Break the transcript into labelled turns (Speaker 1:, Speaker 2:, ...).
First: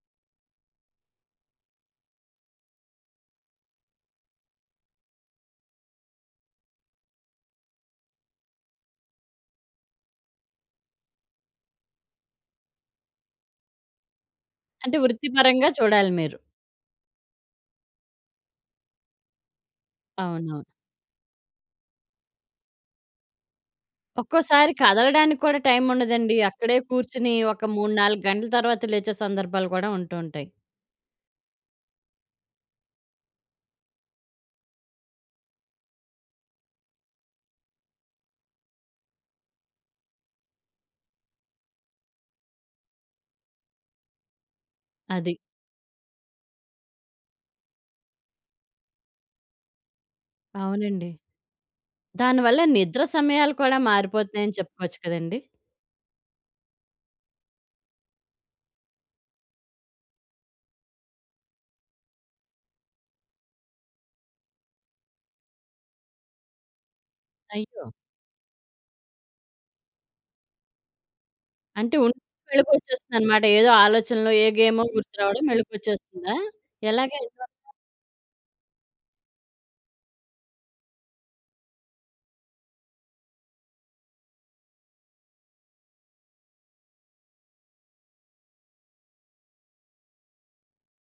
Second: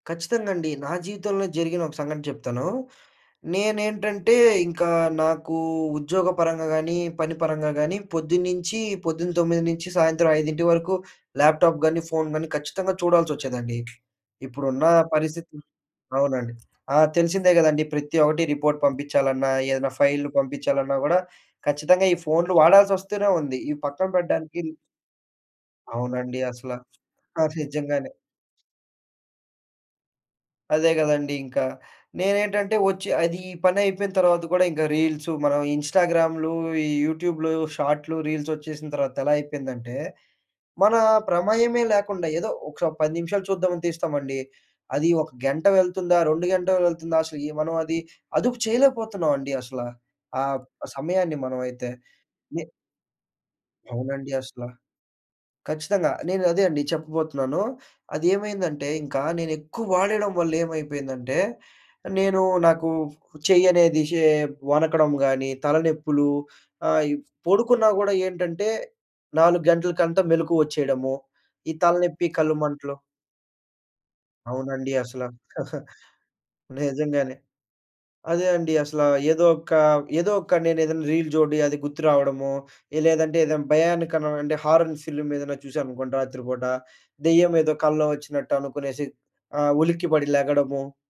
Speaker 1: ఖచ్చితంగండి. నా జీవితంలో జరిగిన ఒక సంఘటన చెప్తాను. నేనేంటంటే ఇంకా నాకు ఉద్యోగపరంగా గానీ, పని పరంగా కానీ పొద్దున్నుంచి పొద్దున 9 నుంచి సాయంత్రం 5 వరకు ల్యాప్ టాప్ గానీ, ఫోన్ గానీ ఖచ్చితంగా చూడాలచొచ్చేదండి. ఇప్పుడున్న
Speaker 2: అంటే వృత్తి
Speaker 1: పరిస్థితి
Speaker 2: పరంగా చూడాలి మీరు.
Speaker 1: అవునండి. ఆ! తెలిసిందే కదండీ! ప్రతి ఒకటి రిపోర్ట్ పంపించాలన్నా ఏదైనా ఫైల్‌లు
Speaker 2: అవును.
Speaker 1: పంపించాలన్నా గూడా ఖచ్చితంగా ఈ ఫోన్‌లు వాడాల్సొస్తూనే ఉంది ఈ పక్కన పెడ్డానికి
Speaker 2: ఒక్కోసారి
Speaker 1: ల్
Speaker 2: కదలడానికి కూడా టైమ్ ఉండదండి.
Speaker 1: అవునండి అసల.
Speaker 2: అక్కడే కూర్చొని
Speaker 1: ఆ!
Speaker 2: ఒక మూడు
Speaker 1: నిజంగానే.
Speaker 2: నాలుగు గంటల తర్వాత లేచే సందర్భాలు కూడా ఉంటూ ఉంటాయి.
Speaker 1: అదే కదండీ ఇంకా. నేనేంటంటే వచ్చి అది ఈ పనైపోయిన తర్వాత కూడా ఇంక రీల్సు మనం ఇన్‌స్టాగ్రామ్‌లు, ఈ యూట్యూబ్‌లు, షార్ట్‌లు, రీల్సొచ్చేసిన తర్వాత ఎలా అయిపోయిందంటే, మన ప్రమేయమే లేకుండా ఏదో ఒక 10 నిమిషాలు చూద్దామని తీస్తామండి. అది ఒక
Speaker 2: అది.
Speaker 1: గంట వెళ్తుందా? 2 గంటలు వెళ్తుందా? అసలు మనం అది అదుపు చేయలేకపోతున్నామండి అసల. ఆ బ్
Speaker 2: అవునండి.
Speaker 1: సమయాన్ని మనమైతే.
Speaker 2: దాని వల్ల
Speaker 1: ఏ
Speaker 2: నిద్ర సమయాలు కూడా
Speaker 1: అవునండి
Speaker 2: మారిపోతున్నాయని
Speaker 1: అసల.
Speaker 2: చెప్పుకోవచ్చు కదండీ!
Speaker 1: ఖచ్చితంగా నేనదే అండి చెప్పబోతున్నాను. అదేమైందంటే ఇంకా నేనెక్కువ వాడెయ్యడం వల్లేమైపోయిందంటే నేను నాకు చెయ్యనేది షే వనకడం గానీ తలనొప్పులు. ఆహ్, ఈ పొడుకున్నా
Speaker 2: అయ్యో!
Speaker 1: గూడా ఏంటంటే 4 గంటలకంటా మెలుకువొచ్చేయడము. ఈ
Speaker 2: అంటే
Speaker 1: తలనెప్పి
Speaker 2: ఉండుండి
Speaker 1: కళ్ళు మంటలు.
Speaker 2: మెలకువొచ్చేస్తుందనమాట. ఏదో ఆలోచనలు, ఏ గేమో
Speaker 1: అవునండి
Speaker 2: గుర్తు
Speaker 1: అసల.
Speaker 2: రావడం మేలుకువొచ్చేస్తుందా? ఎలాగే
Speaker 1: నిజంగానే.
Speaker 2: అయిపోతుందా?
Speaker 1: అదే అండి అసల. ఏదో ఒక ఏదో ఒక నేనేదైనా రీల్ జోడీ అది గుర్తురావడము. లేదంటే ఏదైనా భయానక అంటే హారన్ సిల్మ్ ఏదన్నచూసాననుకోండి రాత్రి పూట, దెయ్యం ఏదో కల్లో వచ్చినట్టు అనుకునేసి ఆహ్, ఉలిక్కిపడి లెగడము